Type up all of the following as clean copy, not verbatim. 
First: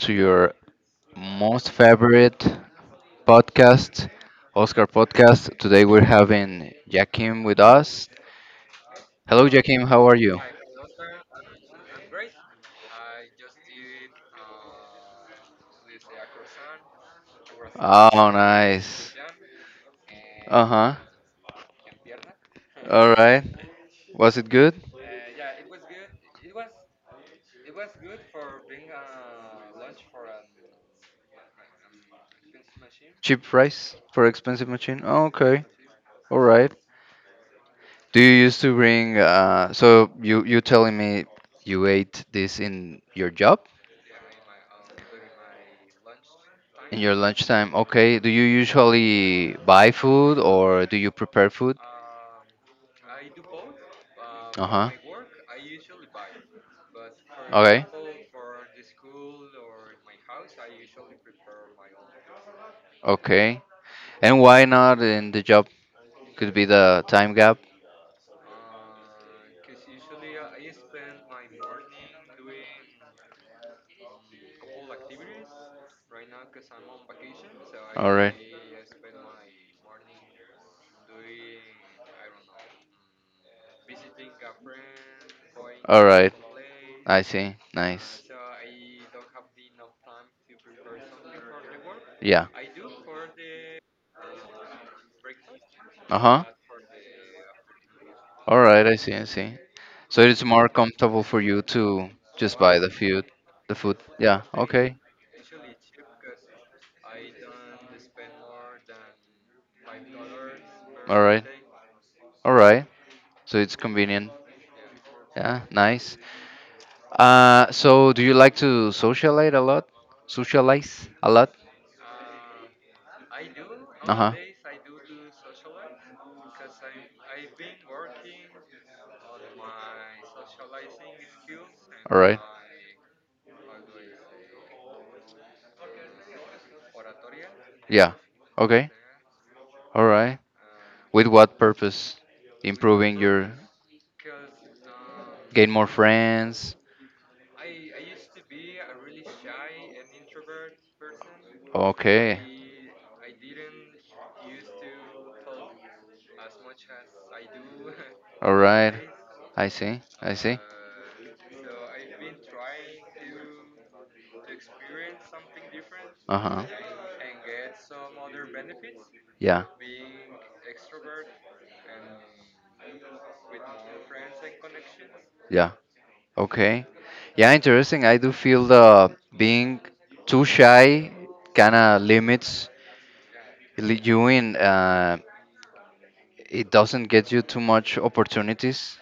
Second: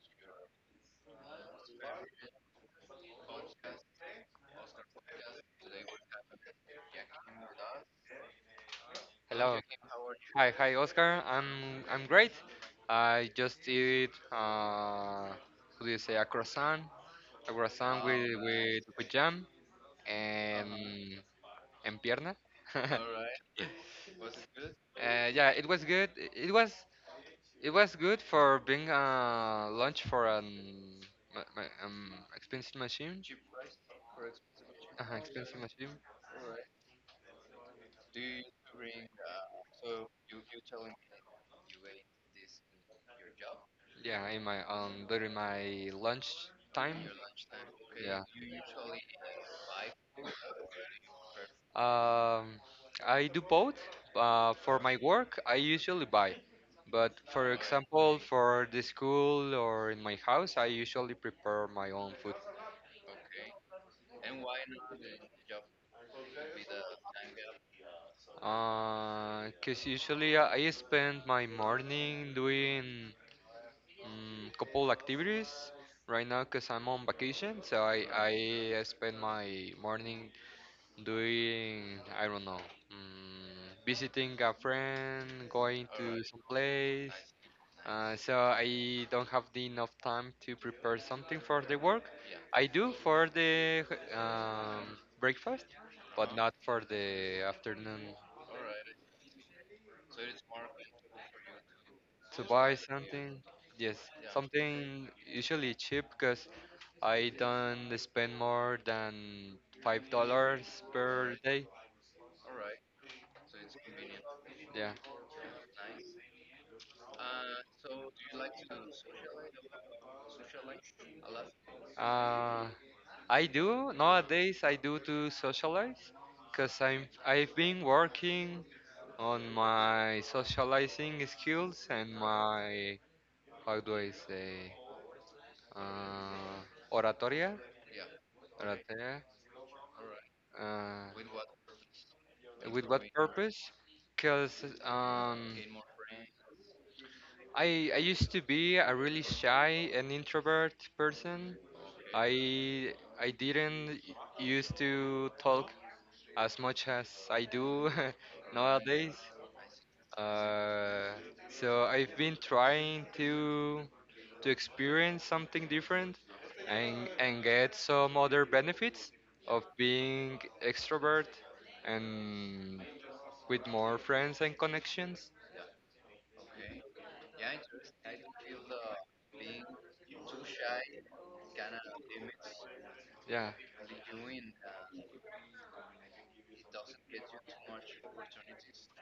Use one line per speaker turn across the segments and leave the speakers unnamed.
to your most favorite podcast, Oscar podcast. Today we're having Jakim with us. Hello,
Hello.
Jakim. How are you?
Hi, hi, Oscar. I'm great. I just eat what do you say, a croissant with
Oh, nice.
jam
Uh huh.
and pierna.
All right. Was it good?
Yeah, it was good. It was good for being lunch for an my expensive machine.
Cheap price for expensive machine? Oh, okay.
machine.
All right. Do you used to bring? So you telling me you ate this in your job?
Yeah, in my during my lunch time.
In your lunchtime, okay. Do you usually buy food or do you prepare food?
Um, I do both.
Uh
For
huh.
my work, I usually buy. But for
Okay.
example, for the school or in my house, I usually prepare my own food.
Okay. And why not in the job? Could be the time gap.
Because usually I spend my morning doing couple activities. Right now, because I'm on vacation, so I,
All right.
I spend my morning doing, I don't know, um, visiting a friend, going
All
to
right.
some place.
I see. Nice.
So I don't have the enough time to prepare something for the work.
Yeah.
I do for the breakfast,
Uh
but
huh.
not for the afternoon.
All right, I see, I see. So it's more comfortable for you to
To
just
buy
buy the food,
something,
the
yes,
food. Yeah, okay.
something usually cheap because I don't spend more than $5
All
per
right.
day.
All right. So it's convenient.
Yeah.
Yeah, nice. So do you like to socialize a lot? Socialize a lot?
Uh, I do
Uh-huh.
nowadays. I do to socialize, cause I've been working on my socializing skills and
All right.
my how do I say uh, oratoria.
Yeah. Okay.
Yeah.
All right.
Uh,
With what purpose?
with what
Improving your
purpose? Because
gain more friends.
I used to be a really shy and introvert person.
Okay.
I I didn't used to talk as much as I do
All right.
nowadays.
I see. I see.
Uh, so I've been trying to experience something different
Uh huh.
and get some other benefits of
Yeah.
being extrovert and with more friends and connections.
Yeah. Okay. Yeah, interesting. I do feel the being too shy kind of limits
Yeah.
you in. It doesn't get you too much opportunities.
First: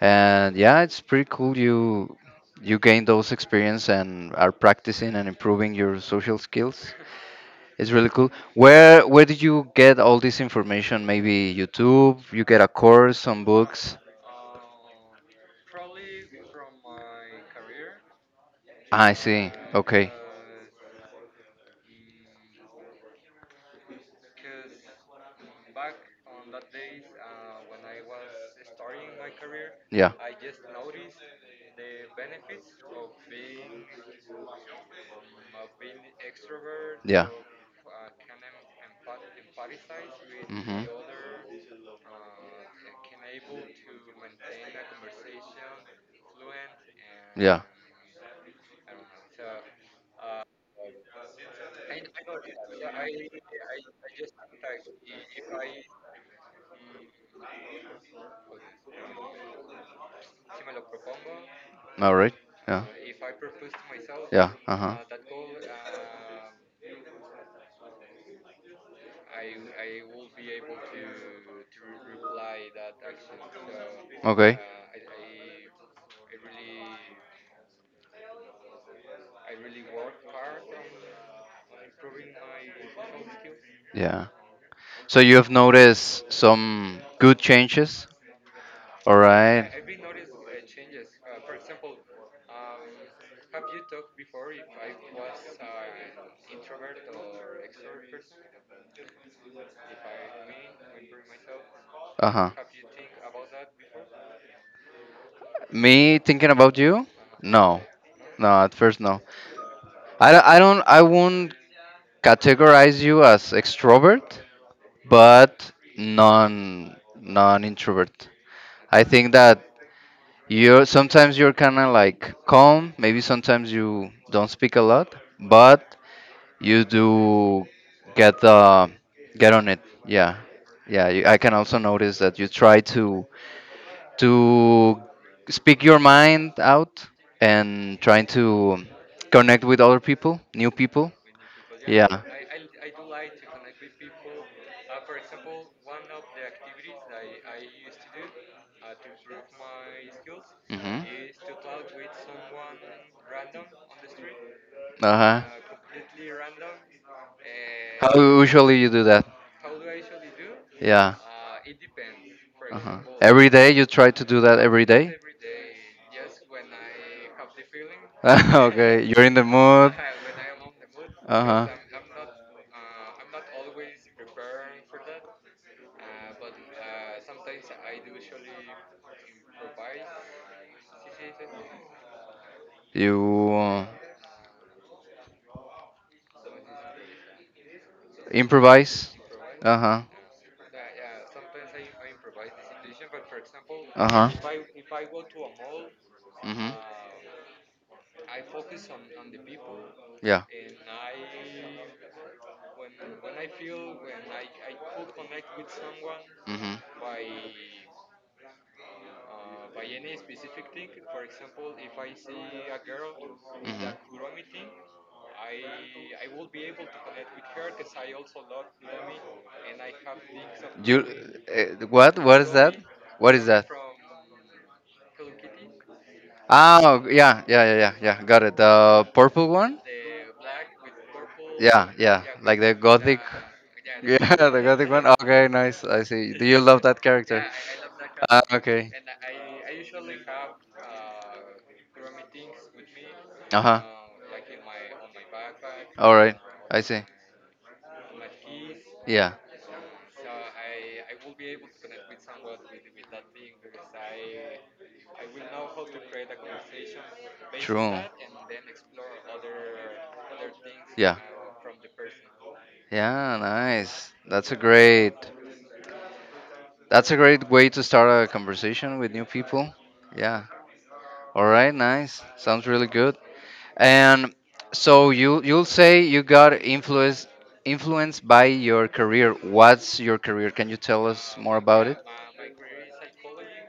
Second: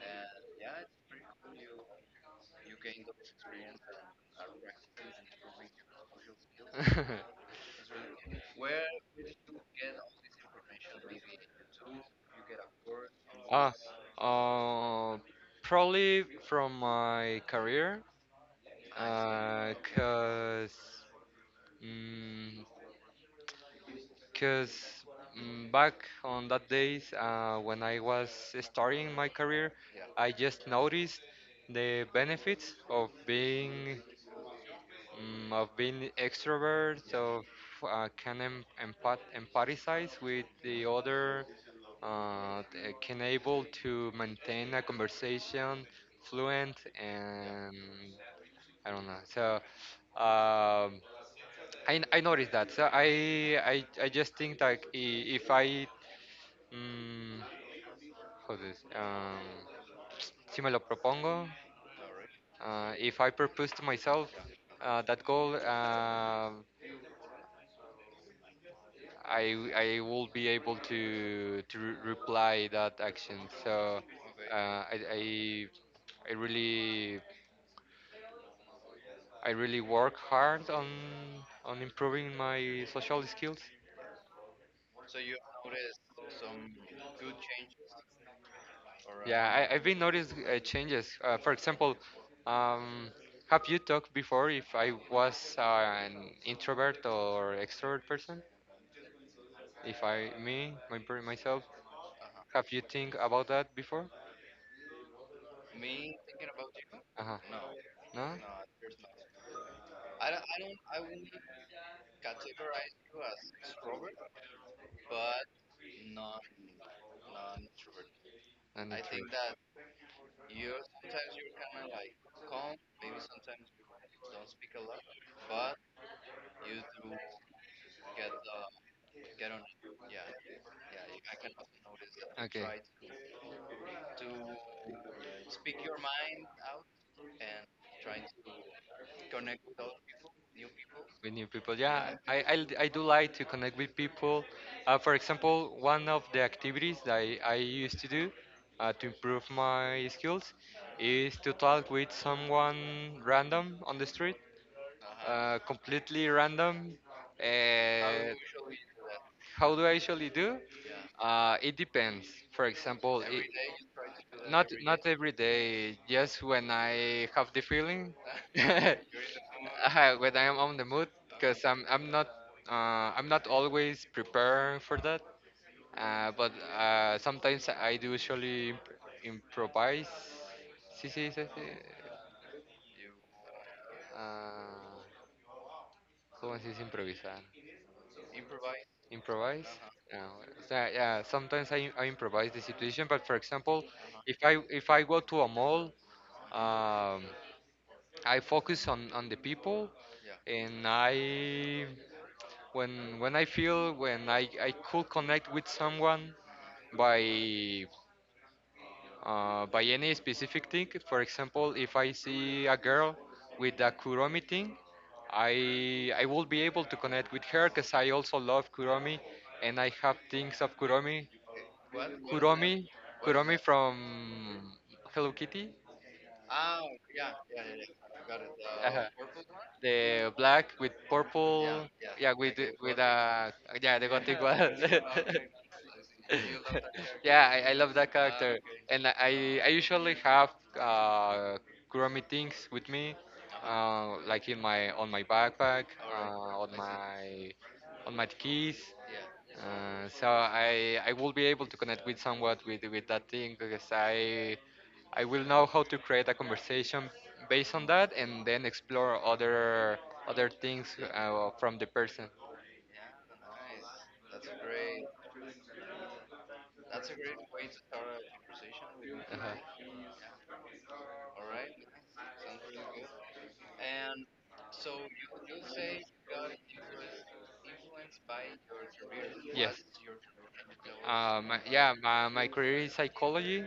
And yeah, it's pretty cool you gain those experience and are practicing and improving your social skills. It's really cool. Where did you get all this information? Maybe YouTube, you get a course, some
ah,
books.
uh, probably from my career,
Ah, I see. Okay.
because Because back on that days when I was starting my career,
Yeah.
I just noticed the benefits of being of being extrovert,
Yeah.
of can empathize with
Hmm,
the other, can able to maintain a conversation fluent
yeah.
and I don't know. So um, I noticed that. So I just think like if I Mm, how Um, si me lo propongo,
All right. Yeah.
if I propose to myself
Yeah. Uh huh.
that goal, I will be able to reply that action. So uh,
Okay.
I, I I really I really work hard on improving my social skills.
Yeah. So you have noticed some good changes? All
Yeah,
right.
I've been noticed changes. For example, um, have you talked before if I was an introvert or extrovert person? If I, me, my, per- myself,
Uh huh.
have you think about that before?
Me thinking about you?
Uh-huh.
No,
No?
no. At first, no. I don't. I won't categorize you as extrovert, but non introvert.
And
I think that You're sometimes you're kind of like calm. Maybe sometimes you don't speak a lot, but you do get uh, get on it. Yeah, yeah. I can also notice that you try to speak your mind out and trying to connect with other people, new people.
with new people, yeah,
Yeah.
I do like to connect with people. For example, one of the activities that I used to do to improve my skills
Mhm.
is to talk with someone random on the street,
Uh huh.
completely random.
How
uh,
usually you do that?
how do I usually do?
Yeah.
It depends. For
Uh huh.
example,
Every day you try to do that every
not
day.
every day, just when I have the feeling.
Okay, you're in the mood.
When I'm on the mood
Uh
because
huh.
I'm not always prepared for that. But Sometimes I do usually improvise. Sí, sí, sí, sí.
You
Uh, ¿Cómo se dice improvisar?
improvise.
Improvise.
Uh huh.
Yeah, so, yeah. Sometimes I improvise the situation, but for example,
Uh huh.
if I go to a mall,
Mhm.
um, I focus on the people
Yeah.
and I when I feel when I could connect with someone
Mhm.
by by any specific thing. For example, if I see a girl with a Kuromi
Mhm.
thing, I will be able to connect with her because I also love Kuromi and I have things of
You, what?
Kuromi
What?
Kuromi from Hello Kitty,
Oh, yeah, yeah, yeah, yeah, yeah. Got it.
uh,
The purple one?
the black with purple, yeah, with a yeah the
gothic
gothic
the one.
one.
Gothic one. Okay, nice. I see. Do you love that
Yeah, I love that,
character,
character,
okay.
okay. And I usually have uh, crew meetings with me,
Uh huh.
uh like in my on my backpack,
All right.
uh, on
I see.
my on my keys.
Yeah.
So I will be able to connect with somewhat with that thing because I will know how to create a conversation based on
True.
that, and then explore other things
Yeah.
from the person.
Yeah, nice. That's a great way to start a conversation with new
Uh-huh.
people. Yeah. All right, nice. Sounds really good. And so you you'll say you got influenced by your career. What's your career? Can you tell us more about
Yeah,
it?
my career is psychology.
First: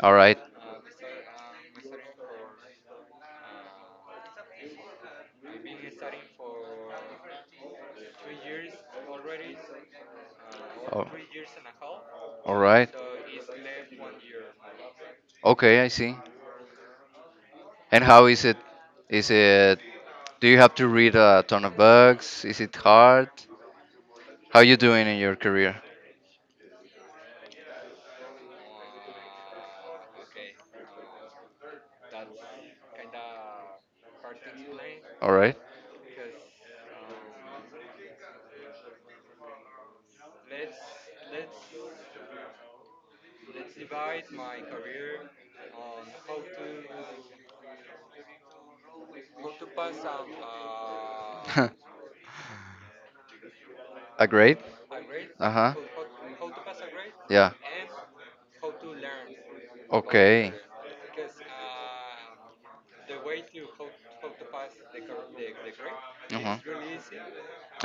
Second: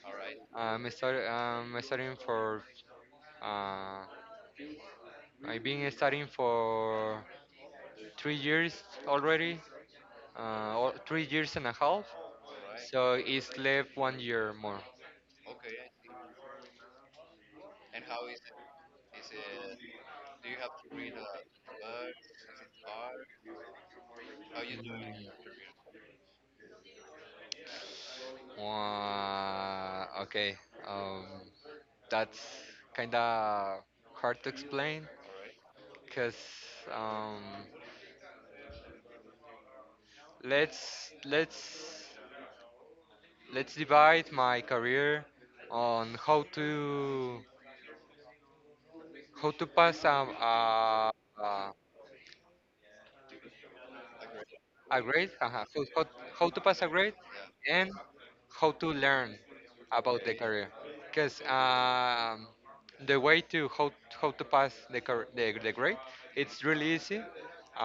All right.
I'm studying, uh, I've been studying for 3 years already, or
Oh,
3 years and a half.
all right.
So it's left one year more.
Okay, I see. And how is it? Is it? Do you have to read a ton of books? Is it hard? How you doing in your career?
Mm, okay, um, that's kind of hard to explain
All right.
because um, let's let's let's divide my career on how to pass a,
A grade?
a grade,
Uh
haha,
huh.
how to pass a grade,
Yeah.
and how to learn about the
Okay.
career. Because the way to how to pass the grade,
Uh huh.
it's really easy.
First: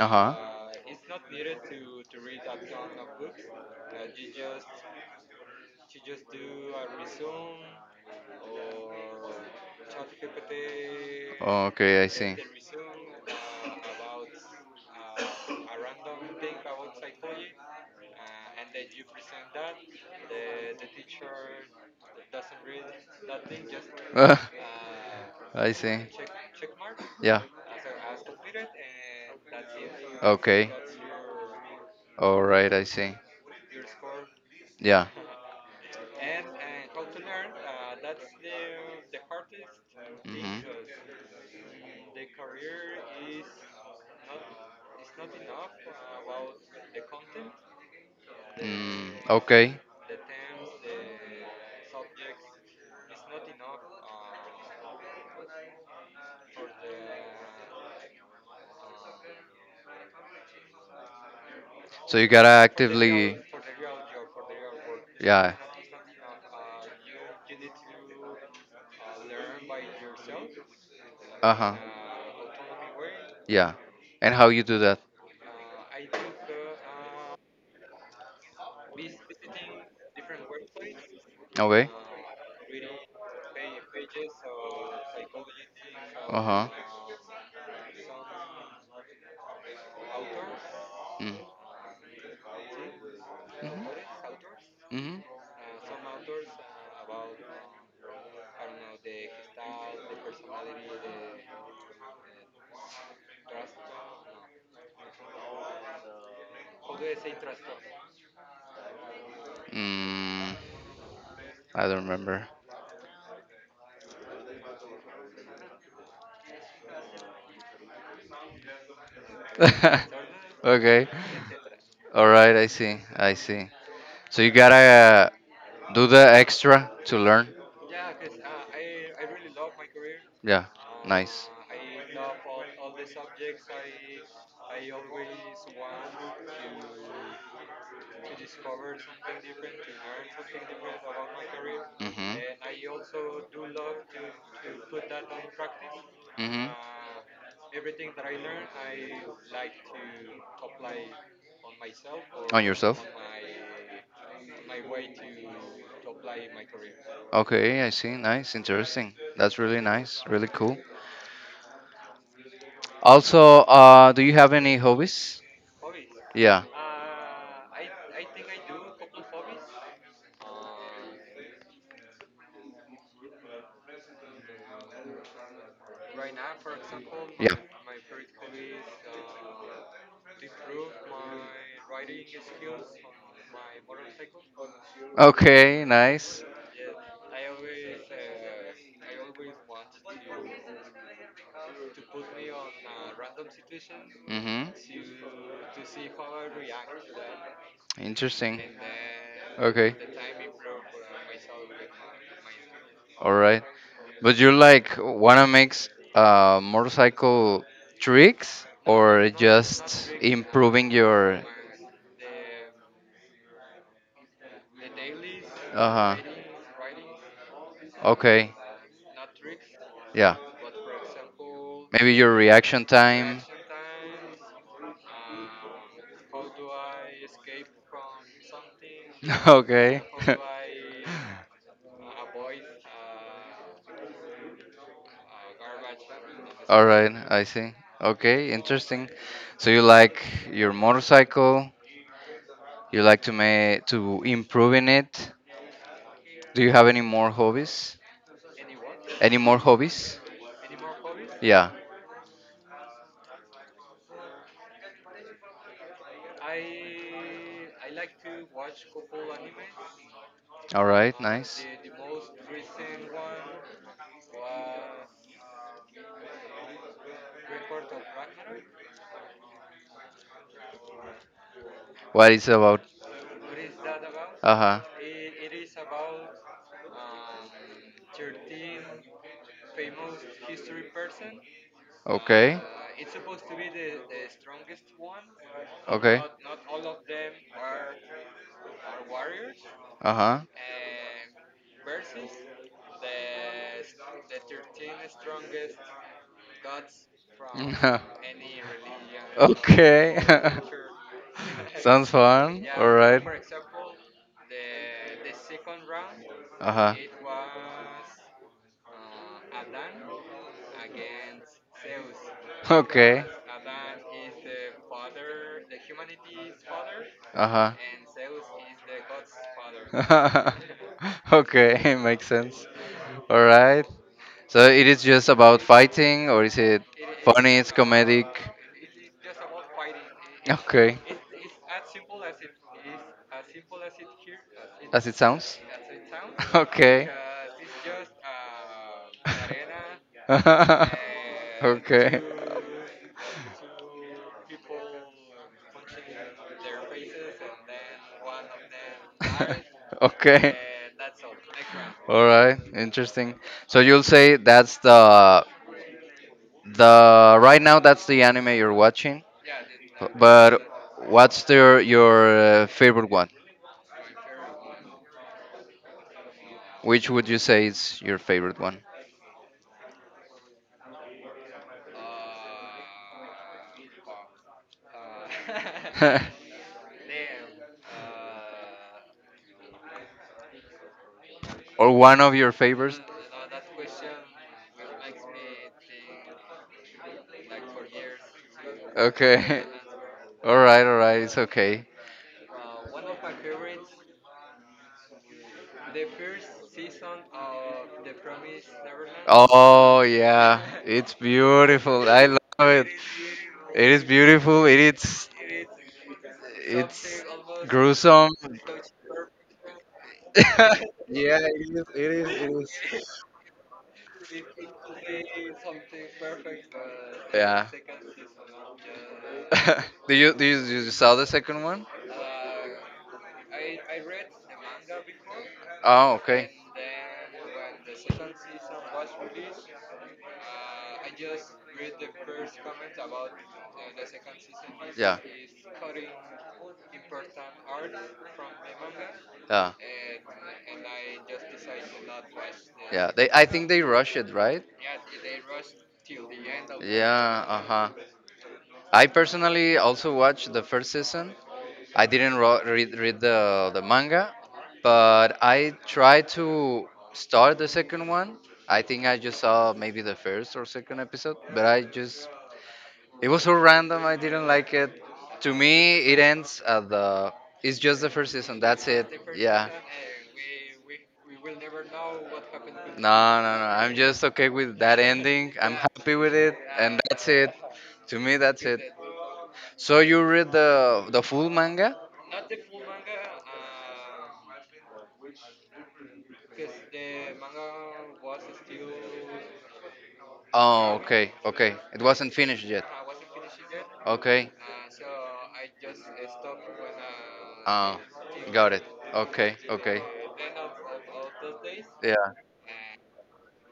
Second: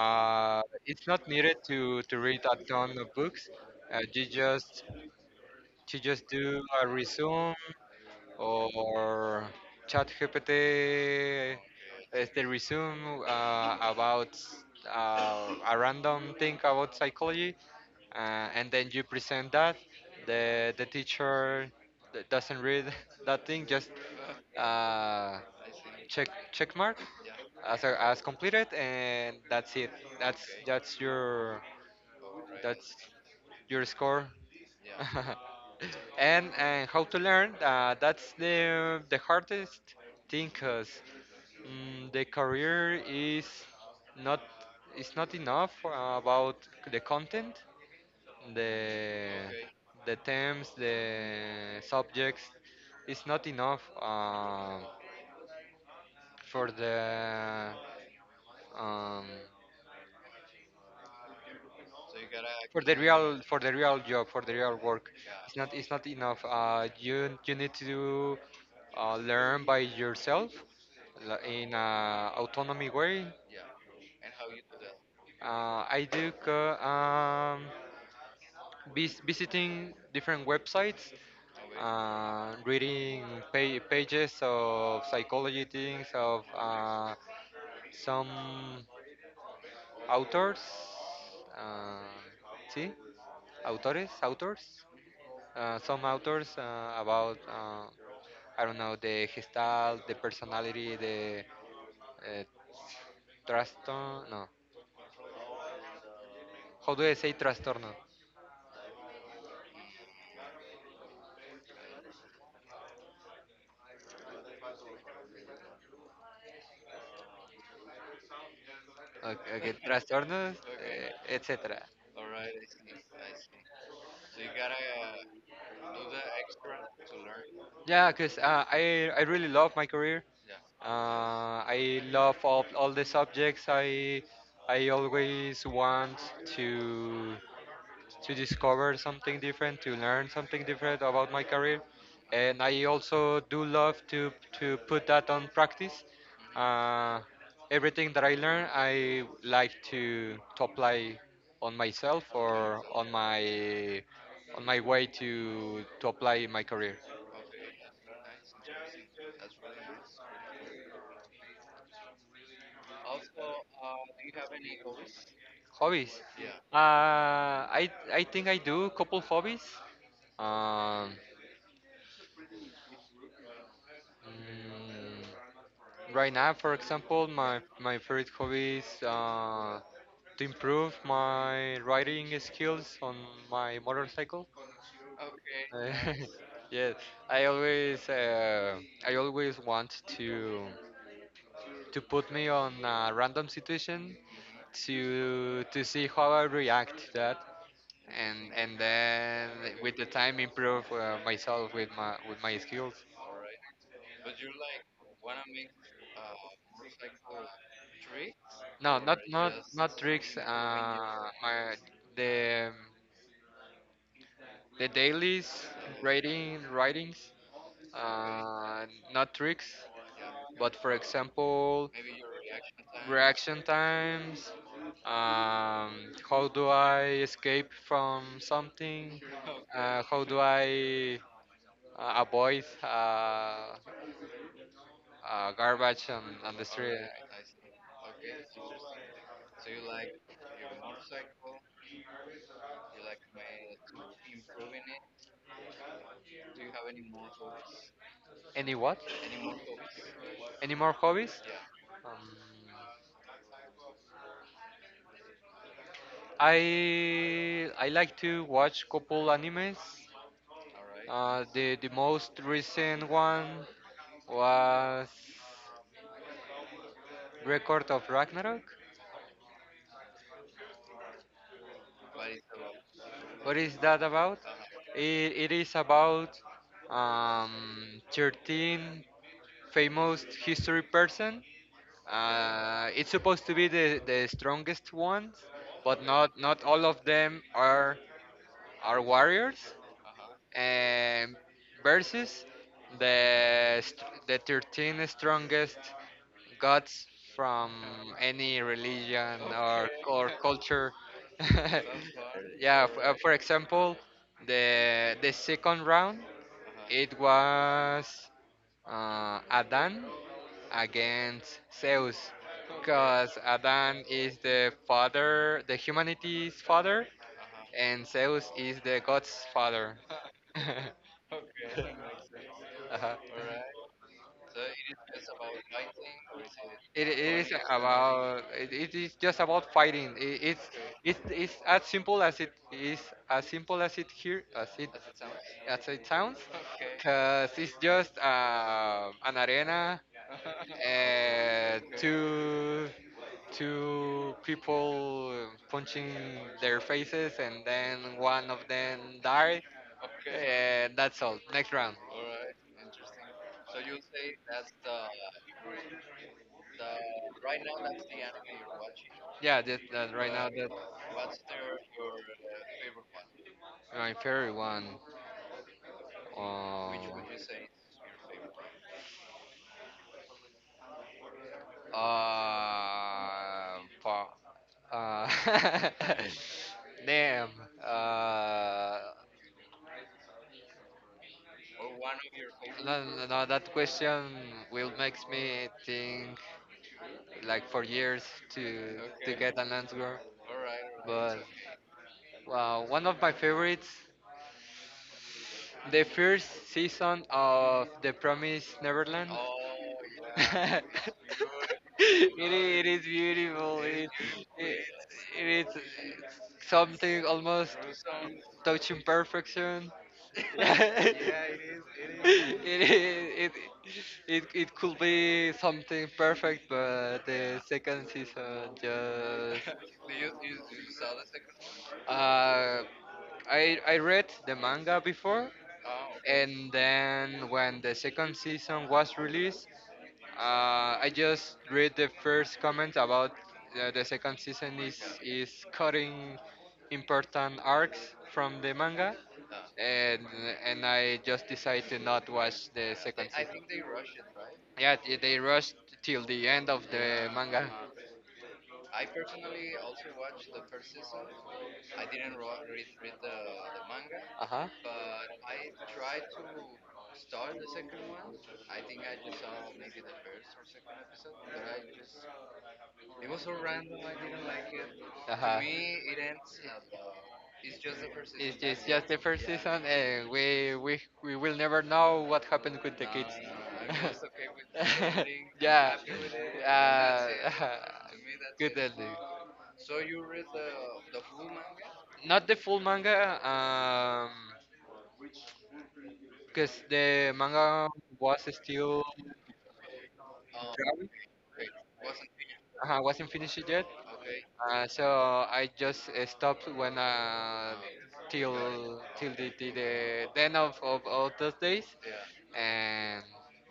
Uh huh.
It's not needed to read a ton of books. Uh, you just you just do a resume or ChatGPT
Okay, I
is
see.
the resume about a random thing about psychology, uh, and then you present that. The teacher doesn't read that thing, just
Ah,
uh,
I see.
check mark
Yeah.
as completed, and that's it.
Okay.
That's
All right. I see.
your score.
Yeah.
And how to learn, that's the hardest thing
Mhm.
because the career is not enough about the content, the
Mm, okay.
terms, the subjects, it's not enough for the um,
So you gotta actively.
for the real job for the real work.
Yeah.
It's not enough. You need to learn by yourself,
Uh
in
huh.
a autonomy way.
Yeah. And how you do that?
uh, i do co- um, visiting different websites,
Okay.
reading pages of psychology things
Uh
of
huh.
some authors,
Mm.
uh, see
Mhm.
autores, autors,
Mhm.
some authors about I don't know, the gestalt, the personality, the uh, trastorno. No, how do I say trastorno?
Mm. I don't remember.
Okay, okay, trastornos,
Okay.
etc.
All right. I see. I see. So you gotta do the extra to learn.
Yeah, because I really love my career.
Yeah. Nice.
I love all the subjects. I always want to. to discover something different, to learn something different about my career.
Hmm,
And
hmm.
I also do love to put that on practice. Uh, Everything that I learn, I like to apply on myself
On
or
yourself?
on my way to apply in my career.
Okay, I see. Nice, interesting. That's really nice, really cool. Also, do you have any hobbies?
Hobbies.
Yeah,
I think I do couple hobbies. Um, mm, Right now, for example, my favorite hobby is to improve my riding skills on
yeah.
my motorcycle.
Okay,
Uh,
nice.
yes, I always uh, I always want to put me on a random situation
Mm-hmm.
to see how I react to that, and
Interesting.
then
Okay.
with the time improve myself with my skills.
All right. But you like wanna make motorcycle tricks,
No,
or
not
just
tricks.
improving your?
My the the dailies,
Uh huh.
writings,
Okay.
uh, not tricks,
Yeah.
but for example,
Maybe your reaction time.
reaction times. How do I escape from something?
Okay.
How do I avoid, garbage on the
All
street?
right, I see. Okay, interesting. So you like your motorcycle? You like to improve in it? Do you have any more hobbies?
Any what?
Any more hobbies?
Any more hobbies?
Yeah.
Um, I like to watch couple animes.
All right, nice.
The most recent one was Record of Ragnarok.
What is about?
What is that about?
Uh huh.
It, it is about 13 famous history person.
Okay.
It's supposed to be the strongest ones, but
Okay.
not all of them are warriors.
Uh huh.
And versus the 13 strongest gods from any religion or
Okay.
culture.
Sounds fun.
Yeah,
All right.
for example, the second round
Uh huh.
it was Adan against Zeus,
Okay.
because Adan is the father, the humanity's father,
Uh huh.
and Zeus is the god's father.
Okay, makes sense.
Uh-huh.
All right. So it is just about fighting, or is it funny? It's comedic.
It is just about fighting.
Okay,
It's as simple as simple as it
as it sounds.
sounds,
Okay.
because it's just an arena,
Okay.
two people punching their faces and then one of them die.
Okay.
That's all. Next round.
All right, interesting. So you'll say that's the anime you're watching,
Yeah,
b-
that right now,
but
that.
what's your favorite one?
My favorite one. Uh,
Which would you say is your favorite one?
uh, pa- uh, Damn. Uh,
Or one of your favorites?
no, no, no, that question will makes me think like for years to get
Okay.
an answer.
All right, it's
But
okay.
one of my favorites, the first season of The Promised Neverland.
Oh yeah,
it,
it's beautiful. I love
it
it.
is beautiful.
It is beautiful.
It,
It is
it's something almost
gruesome.
touching perfection.
Yeah, it is. It is. It
it,
is.
it, it could be something perfect, but the
Yeah.
second season just.
You saw the second one?
Uh, I read the manga before,
Oh, okay.
and then when the second season was released, I just read the first comment about the second season is
Yeah.
cutting important arcs from the manga,
Yeah.
and I just decided to not watch the
Yeah. They.
second
I
season.
think they rush it, right?
Yeah, they rushed till the end of the Yeah.
Yeah. Uh
manga.
huh. I personally also watched the first season. I didn't read the manga,
Uh-huh. Uh huh.
but I tried to start the second one. I think I just saw maybe the first or second episode, but I just it was so random. I didn't like it.
Uh
To
huh.
me, it ends at the. It's just the first
It's
season. That's it.
just the first
Yeah.
season, and we will never know what happened with the
No,
kids.
no, no. I'm just okay with that ending. I'm
Yeah,
happy with it, and that's it.
uh,
To me, that's
good
it.
ending.
So you read the full manga?
Not the full manga, because the manga was still
Oh,
drawing,
okay, okay. It wasn't finished yet.
wasn't finished yet.
Okay.
So I just stopped when
Oh,
till
got it.
till
Okay,
the
okay.
then of all those days,
Yeah.
and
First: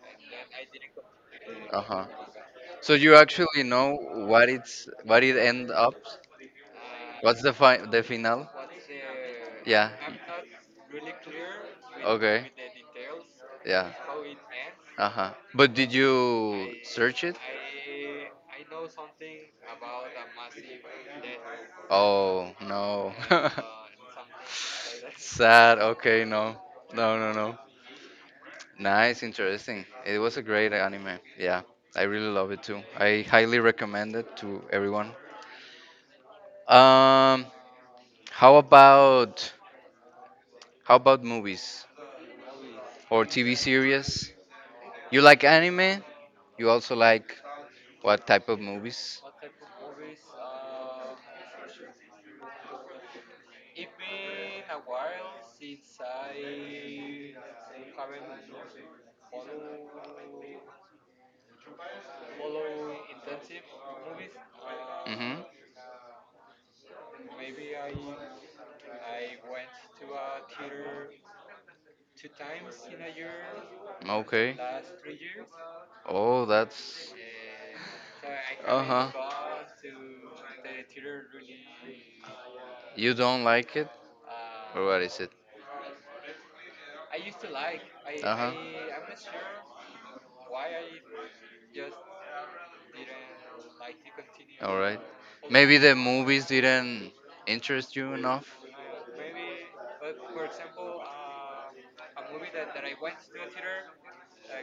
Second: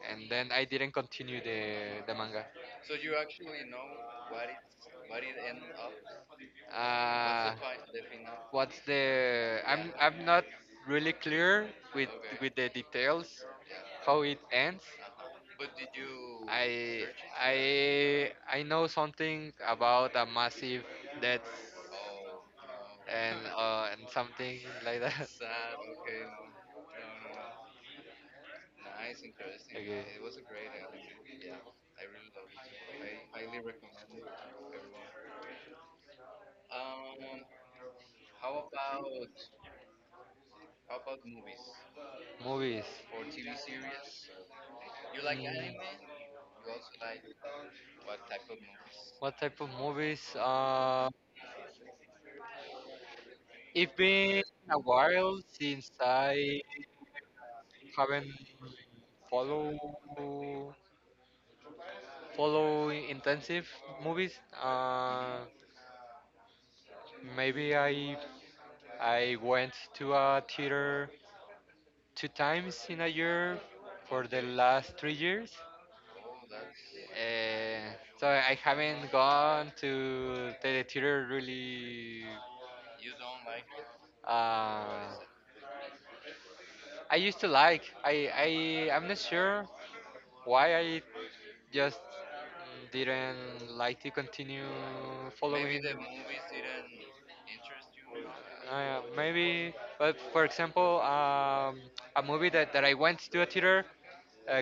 then I didn't continue
Uh
the
huh.
manga.
So you actually know what it end up? What's
Uh,
the final?
what's the
Yeah.
I'm not really clear with
Okay.
the details
Yeah.
how it ends.
Uh huh. But did you
I
search it?
I I know something about a massive death
Oh no.
and something like that.
Sad. Okay. No. No. No. No. Nice, interesting.
Okay,
It was a great anime. Yeah, I really love it too. I highly recommend it to everyone. Um, how about how about movies
movies.
or TV series? You like
Mm,
anime? You also like what type of movies?
what type of movies? It's been a while since I haven't follow follow intensive movies.
Mhm.
Maybe I went to a theater two times in a year for the
Okay.
last 3 years.
Oh, that's.
Uh, so I
Uh huh.
haven't gone to the theater really.
You don't like it?
Uh,
Or what is it?
I used to like. I
Uh
I
huh.
I'm not sure why I just didn't like to continue.
All right.
Maybe
Maybe
following.
the movies didn't interest you enough.
Maybe, but for example, a movie that I went to a theater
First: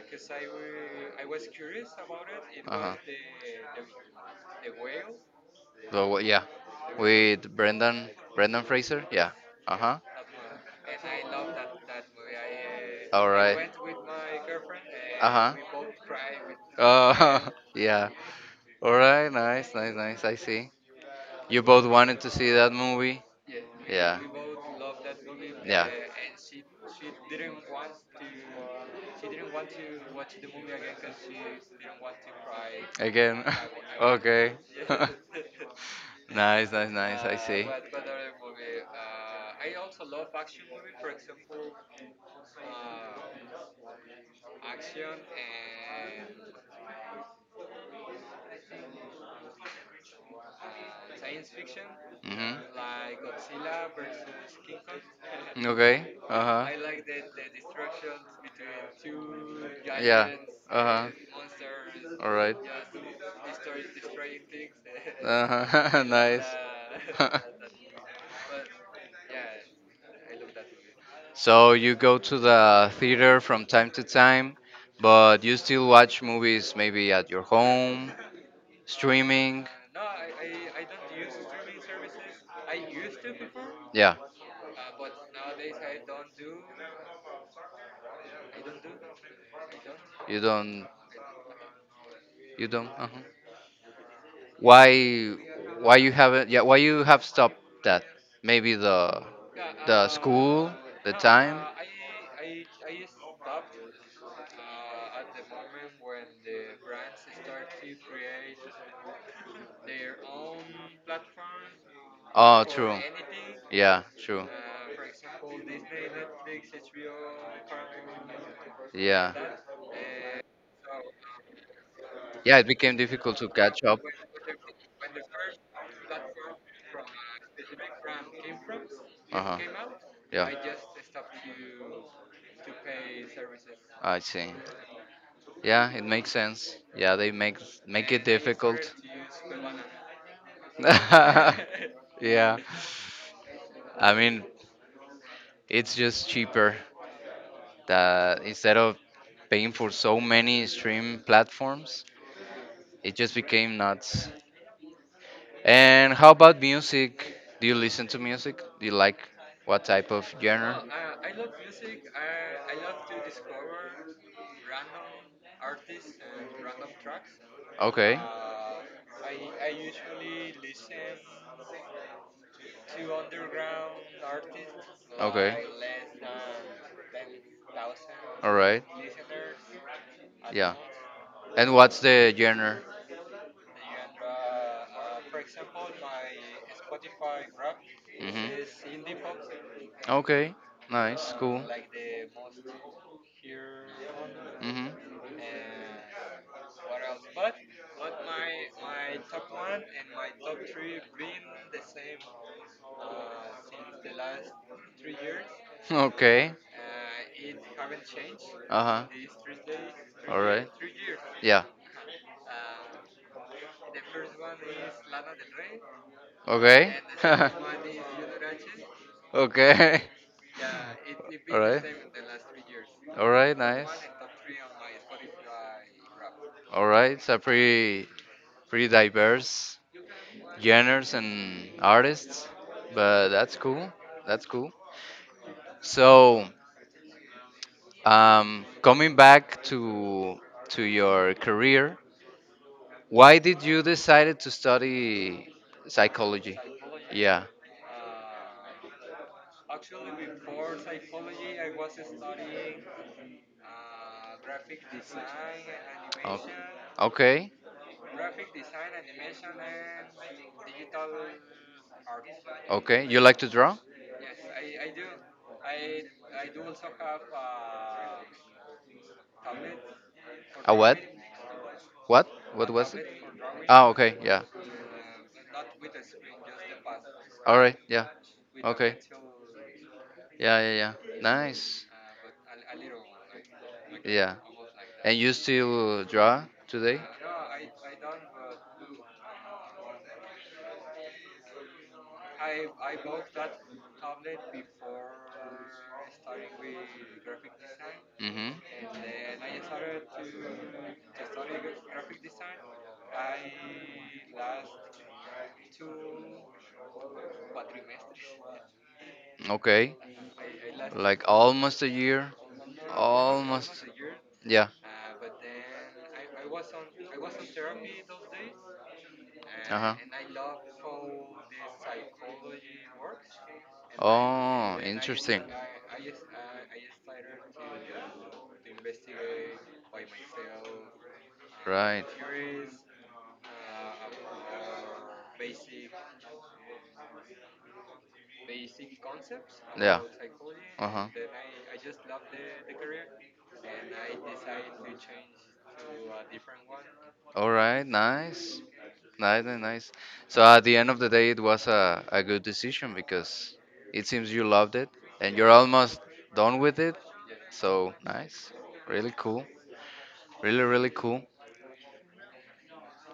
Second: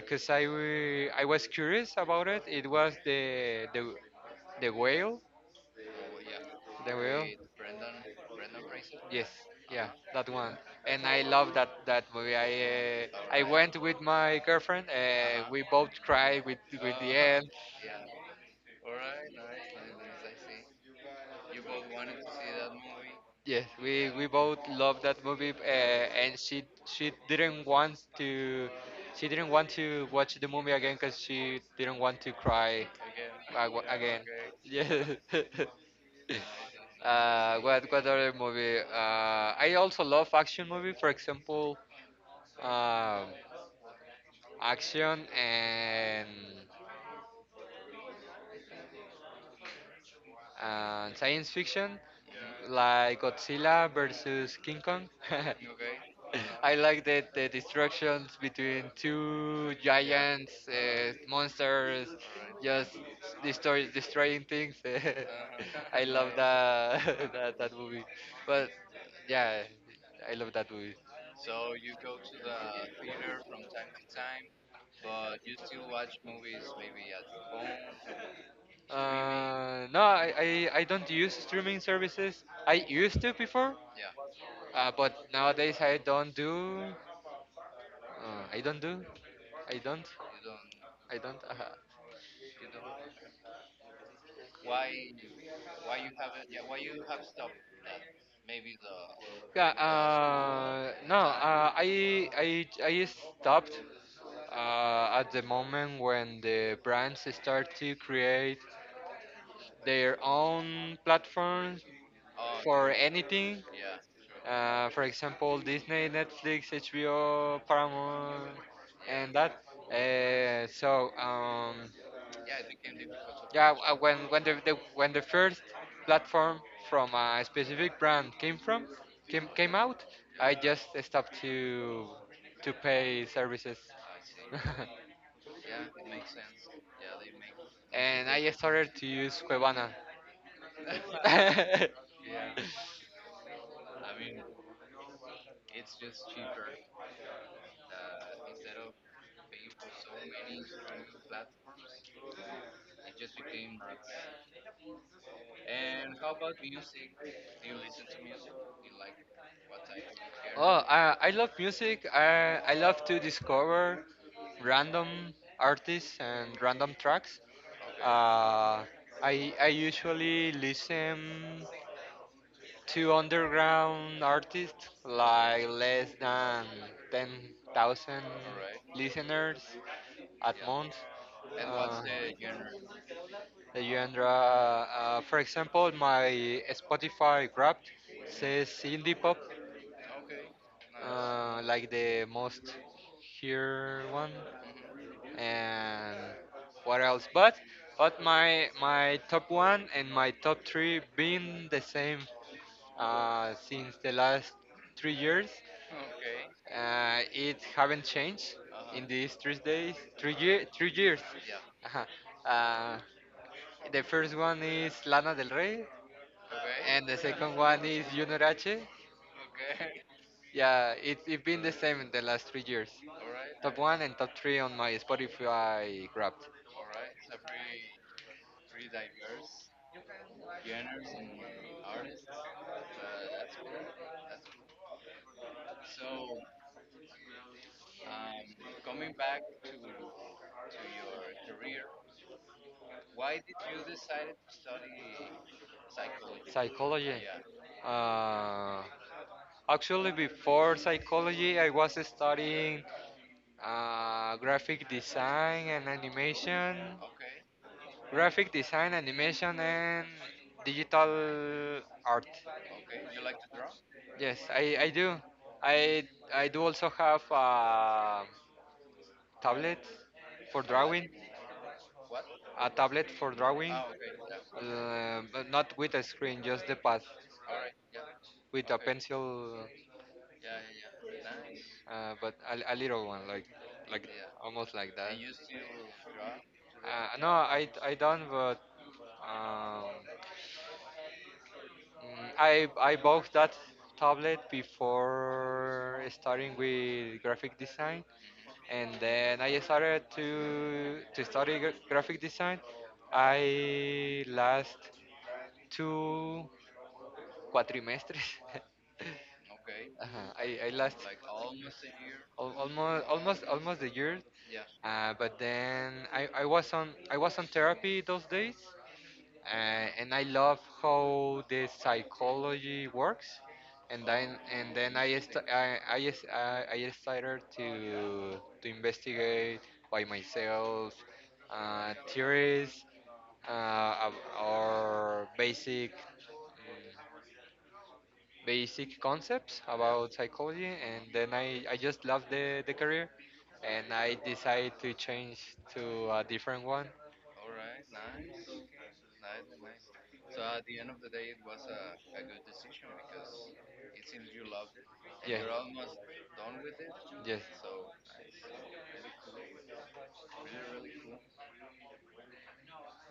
because I was curious about it. It
Uh
was
huh.
the Whale.
So yeah,
The Whale?
with Brendan Fraser.
Yes,
Yeah. Uh
yeah,
huh.
that one. And I love that movie. I
All right.
went
Uh,
with my girlfriend. Huh.
huh.
We both cried with the end.
Oh, yeah. All right. Nice, nice, nice. I see. You both wanted to see that movie.
Yes, we
Yeah.
we both love that movie.
Yeah.
And she didn't want to watch the movie again because she didn't want to cry
Again.
again.
Okay.
Okay. Yeah.
Nice, nice, nice. I see.
What other movie? I also love action movie. For example, um, action and science fiction,
Mhm.
like Godzilla versus King Kong.
Okay. Uh huh.
I like the destructions between two
Yeah.
giants,
Uh huh.
monsters.
All right.
Right. Just destroying things. I
Uh huh.
love
Nice.
that movie. But yeah, I love that movie.
So you go to the theater from time to time, but you still watch movies maybe at your home, streaming.
No, I don't use streaming services. I used to before,
Yeah.
but nowadays I don't do. I don't do. I don't.
You don't.
I don't.
You don't. Why? Why you haven't? Yeah. Why you have stopped that? Maybe the
Yeah.
the school, the
No.
time.
I stopped. At the moment when the brands start to create their own platforms
Oh,
for
true.
anything.
Yeah, true.
For example, Disney, Netflix, HBO, Paramount, and
Yeah.
that. So
Yeah, it became difficult to
yeah,
catch up.
when the first platform from a specific brand came from
Uh
came
huh.
came out.
Yeah.
I just stopped to pay services.
I see. Yeah, it makes sense. Yeah, they make make it
And I
difficult.
started to use
Hard
Cuevana.
to use. Yeah. I mean, it's just cheaper that instead of paying for so many stream platforms, it just became nuts. And how about music? Do you listen to music? Do you like what type of genre?
Oh, I love music. I love to discover random artists and random tracks.
Okay.
Uh, I usually listen to underground artists
Okay.
like less than 10,000,
All
All
right.
right. listeners at yeah,
Yeah.
month. And
And
what's,
what's the
The genre?
genre? The
The genre, for example, my Spotify Wrapped says
Mhm.
indie pop.
Okay. Nice. Cool.
Like the most here one,
Mhm.
and what else? But my top one and my top three been the same since the last 3 years.
Okay.
It haven't changed
Uh huh.
in these
All right.
3 years.
Yeah.
Ajá. Uh, the first one is Lana del Rey,
Okay.
and the second one is Junior H.
Okay.
Yeah, it's
All
been the
right.
same in the last 3 years.
All right.
Top
Nice.
one and top three on my Spotify Wrapped.
All right. It's a pretty pretty diverse genres and artists, but that's cool. That's cool. So, coming back to your career, why did you decide to study psychology?
Psychology.
Yeah.
Uh, Actually, before
Before.
psychology, I was studying graphic design and
O-
animation,
Okay.
graphic design, animation, and digital art.
Okay. You like to draw?
Yes, I do. I I do also have. Tablet for
A what?
drawing,
What? A What
a
was it?
tablet for drawing.
Ah, okay. Yeah.
Yeah, but not with a screen, just the pad
All right. Yeah.
with a
Okay.
pencil,
Yeah, yeah, yeah. Nice.
but a little one, like
Yeah.
almost like that.
And you still draw
Draw?
today?
No, I don't, but um, I bought that tablet before starting with graphic design,
Mm-hmm.
and then I started to study graphic design. I last two quatrimestres.
Okay.
I lost
Like almost a year.
almost
Almost.
a year.
Yeah.
But then I was on therapy those days,
Uh huh.
and I love how the psychology works. And then and
Oh,
then I
interesting.
st- I, s- I started to investigate by myself
Right.
theories, or basic concepts
Yeah.
about psychology,
Uh
and
huh.
then I just love the career, and I decided to change to a different one.
All right. Nice. Nice and nice. So at the end of the day, it was a good decision because it seems you loved it and
Yeah,
you're almost done with it.
yes.
So nice. Really cool. Really, really cool.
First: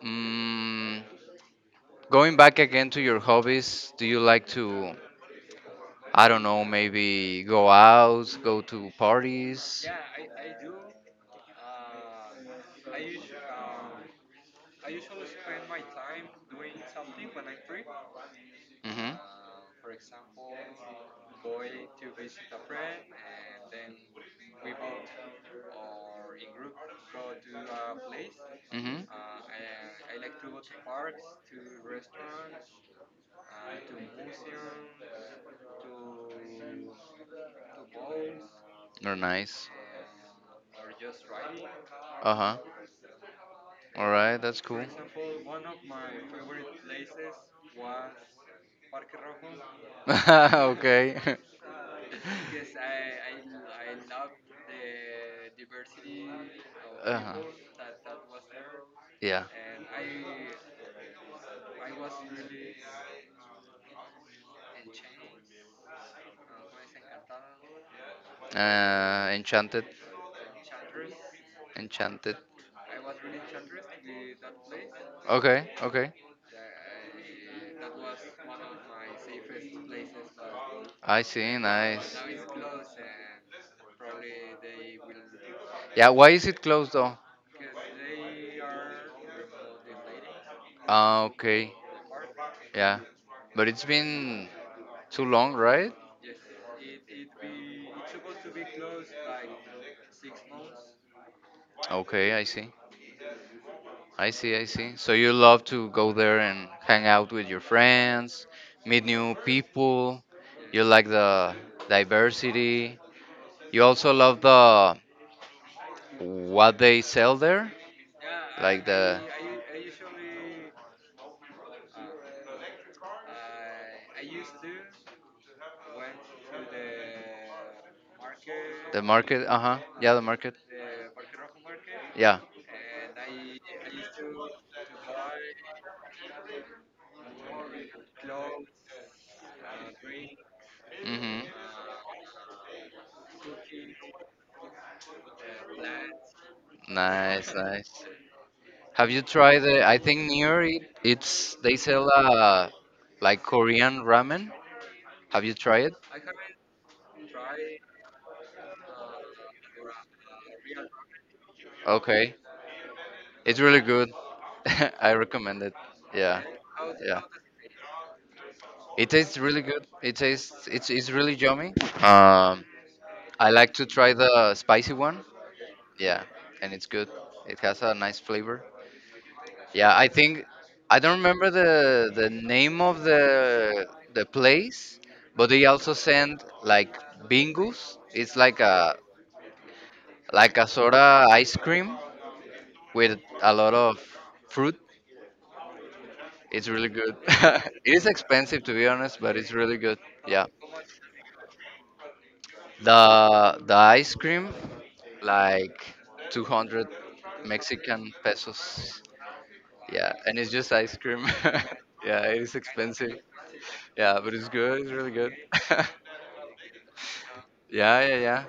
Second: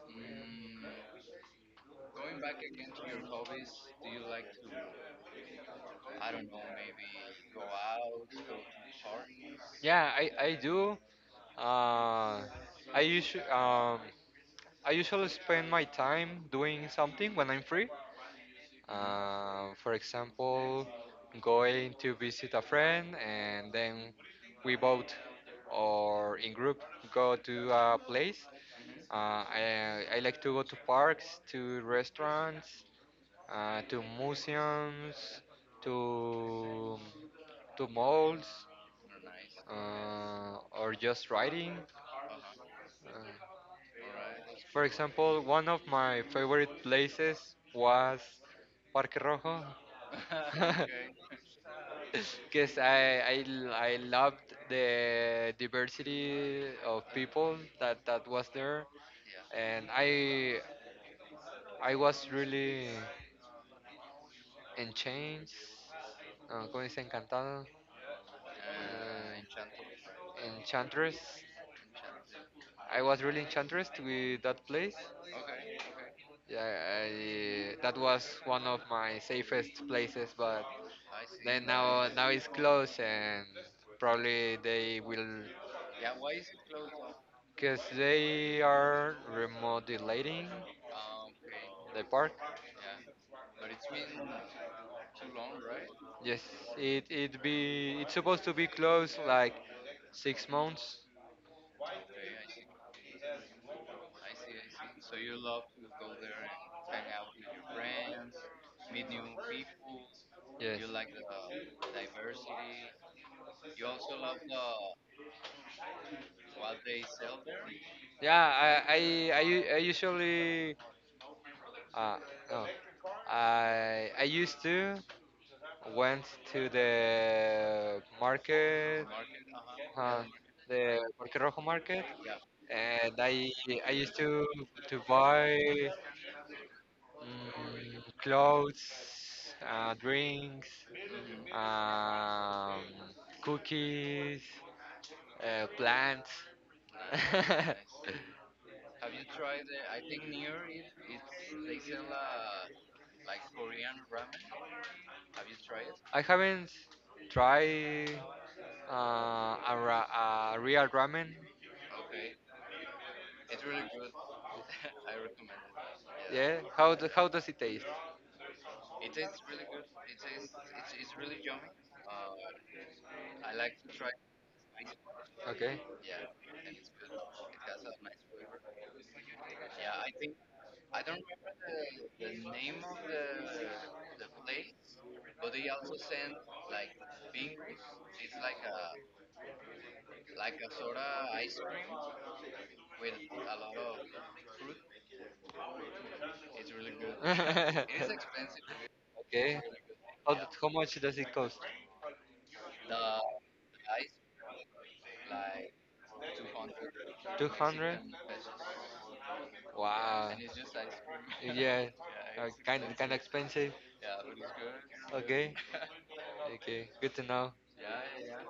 Mm, going back again to your hobbies, do you like to? I don't know, maybe go out, go to parties.
Yeah, I do. Uh, I usually um, I usually spend my time doing something when I'm free.
Mhm. Mhm.
For example, going to visit a friend and then we both or in group go to a place. I like to go to parks, to restaurants, to museums, to to malls,
They're nice.
or just riding.
Uh huh.
Uh,
All right, that's cool.
for example, one of my favorite places was Parque Rojo.
Okay.
Because I loved the diversity of
Uh-huh.
people that was there,
Yeah.
and I was really enchanged. ¿Cómo dice encantado?
Enchanted.
Enchantress.
Enchanted.
I was really enchantress with that place.
Okay, okay.
Yeah, that was one of my safest places, but
I see,
then now
nice.
now it's closed and probably they will.
Yeah, why is it closed though?
Because they are remodelating
Ah, okay.
the park.
Yeah. But it's been too long, right?
Yes, it's supposed to be closed like 6 months.
Okay, I see. I see, I see. So you love to go there and hang out with your friends, meet new people.
Yes.
You like the diversity. You also love the what they sell there,
Yeah,
like the
I, u- I usually uh no, I used to went to the
the
market,
market. Uh huh. Yeah, the
uh,
market.
the Parque Rojo market,
Yeah.
and I used to buy, clothes, drinks,
Mhm.
um, cookies, plants.
Nice, nice. Have you tried the? I think near it, it's they sell like Korean ramen. Have you tried it?
I haven't tried a real ramen.
Okay, it's really good. I recommend it. Yeah,
Yeah,
yeah.
how does it taste?
It tastes really good. It tastes it's really yummy. Um, I like to try the spicy one.
Okay.
Yeah, and it's good. It has a nice flavor. Yeah, I think I don't remember the name of the place, but they also send like bingus. It's like a soda ice cream with a lot of fruit. It's really good. It
Okay.
is expensive to be honest, but it's really good.
How,
Yeah.
how much does it cost?
The ice cream like 200
200.
Mexican pesos. Yeah,
Wow.
and it's just ice cream.
Yeah.
Yeah, it
It's
is
kind of
expensive.
expensive.
Yeah, but it's good. It's really good.
Okay. Okay. Good to know.
Yeah, yeah, yeah.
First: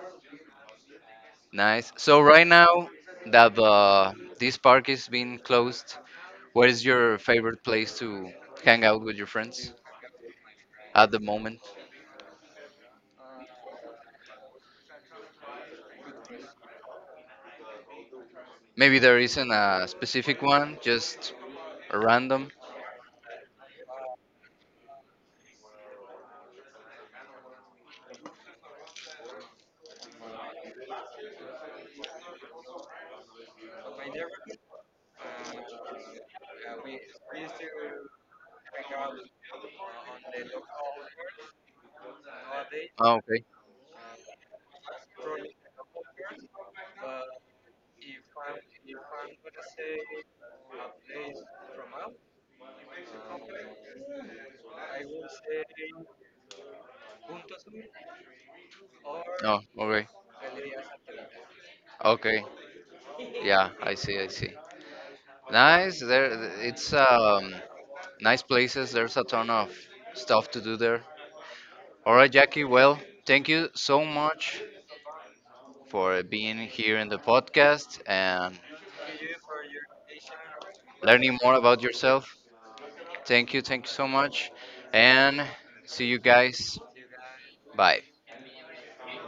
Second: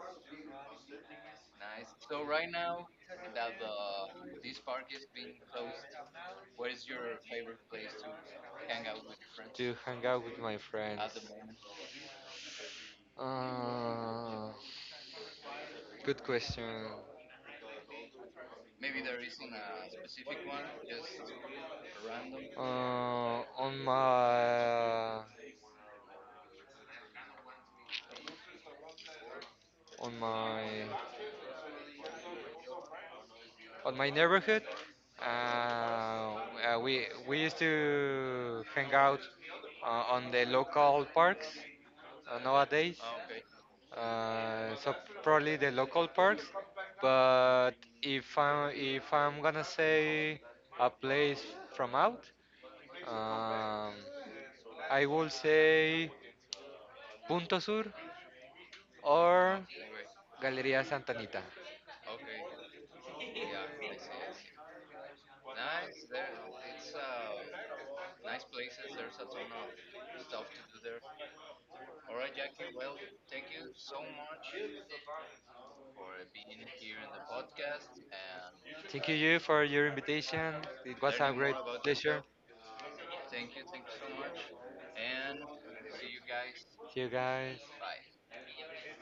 Nice. So right now that the this park is being closed, what is your favorite place to hang out with your friends
To hang out with my at
at
the
the
friends
moment?
moment? Good question.
Maybe there isn't a specific one, just a random.
Uh, on my on my on my neighborhood. We used to hang out on the local parks nowadays.
Oh, okay.
So probably the local parks. But if I'm gonna say a place from out, um, I will say Punto Sur or
Oh, okay.
Galeria Santa Anita.
Okay. Yeah, I see. I see. Nice. There, it's nice places. There's a ton of stuff to do there. All right, Jackie. Well, thank you so much for being here in the podcast and
Thank you for your invitation. It was a
learning
great
more about
pleasure.
yourself. Thank you so much, and see you guys.
See you guys.
Bye.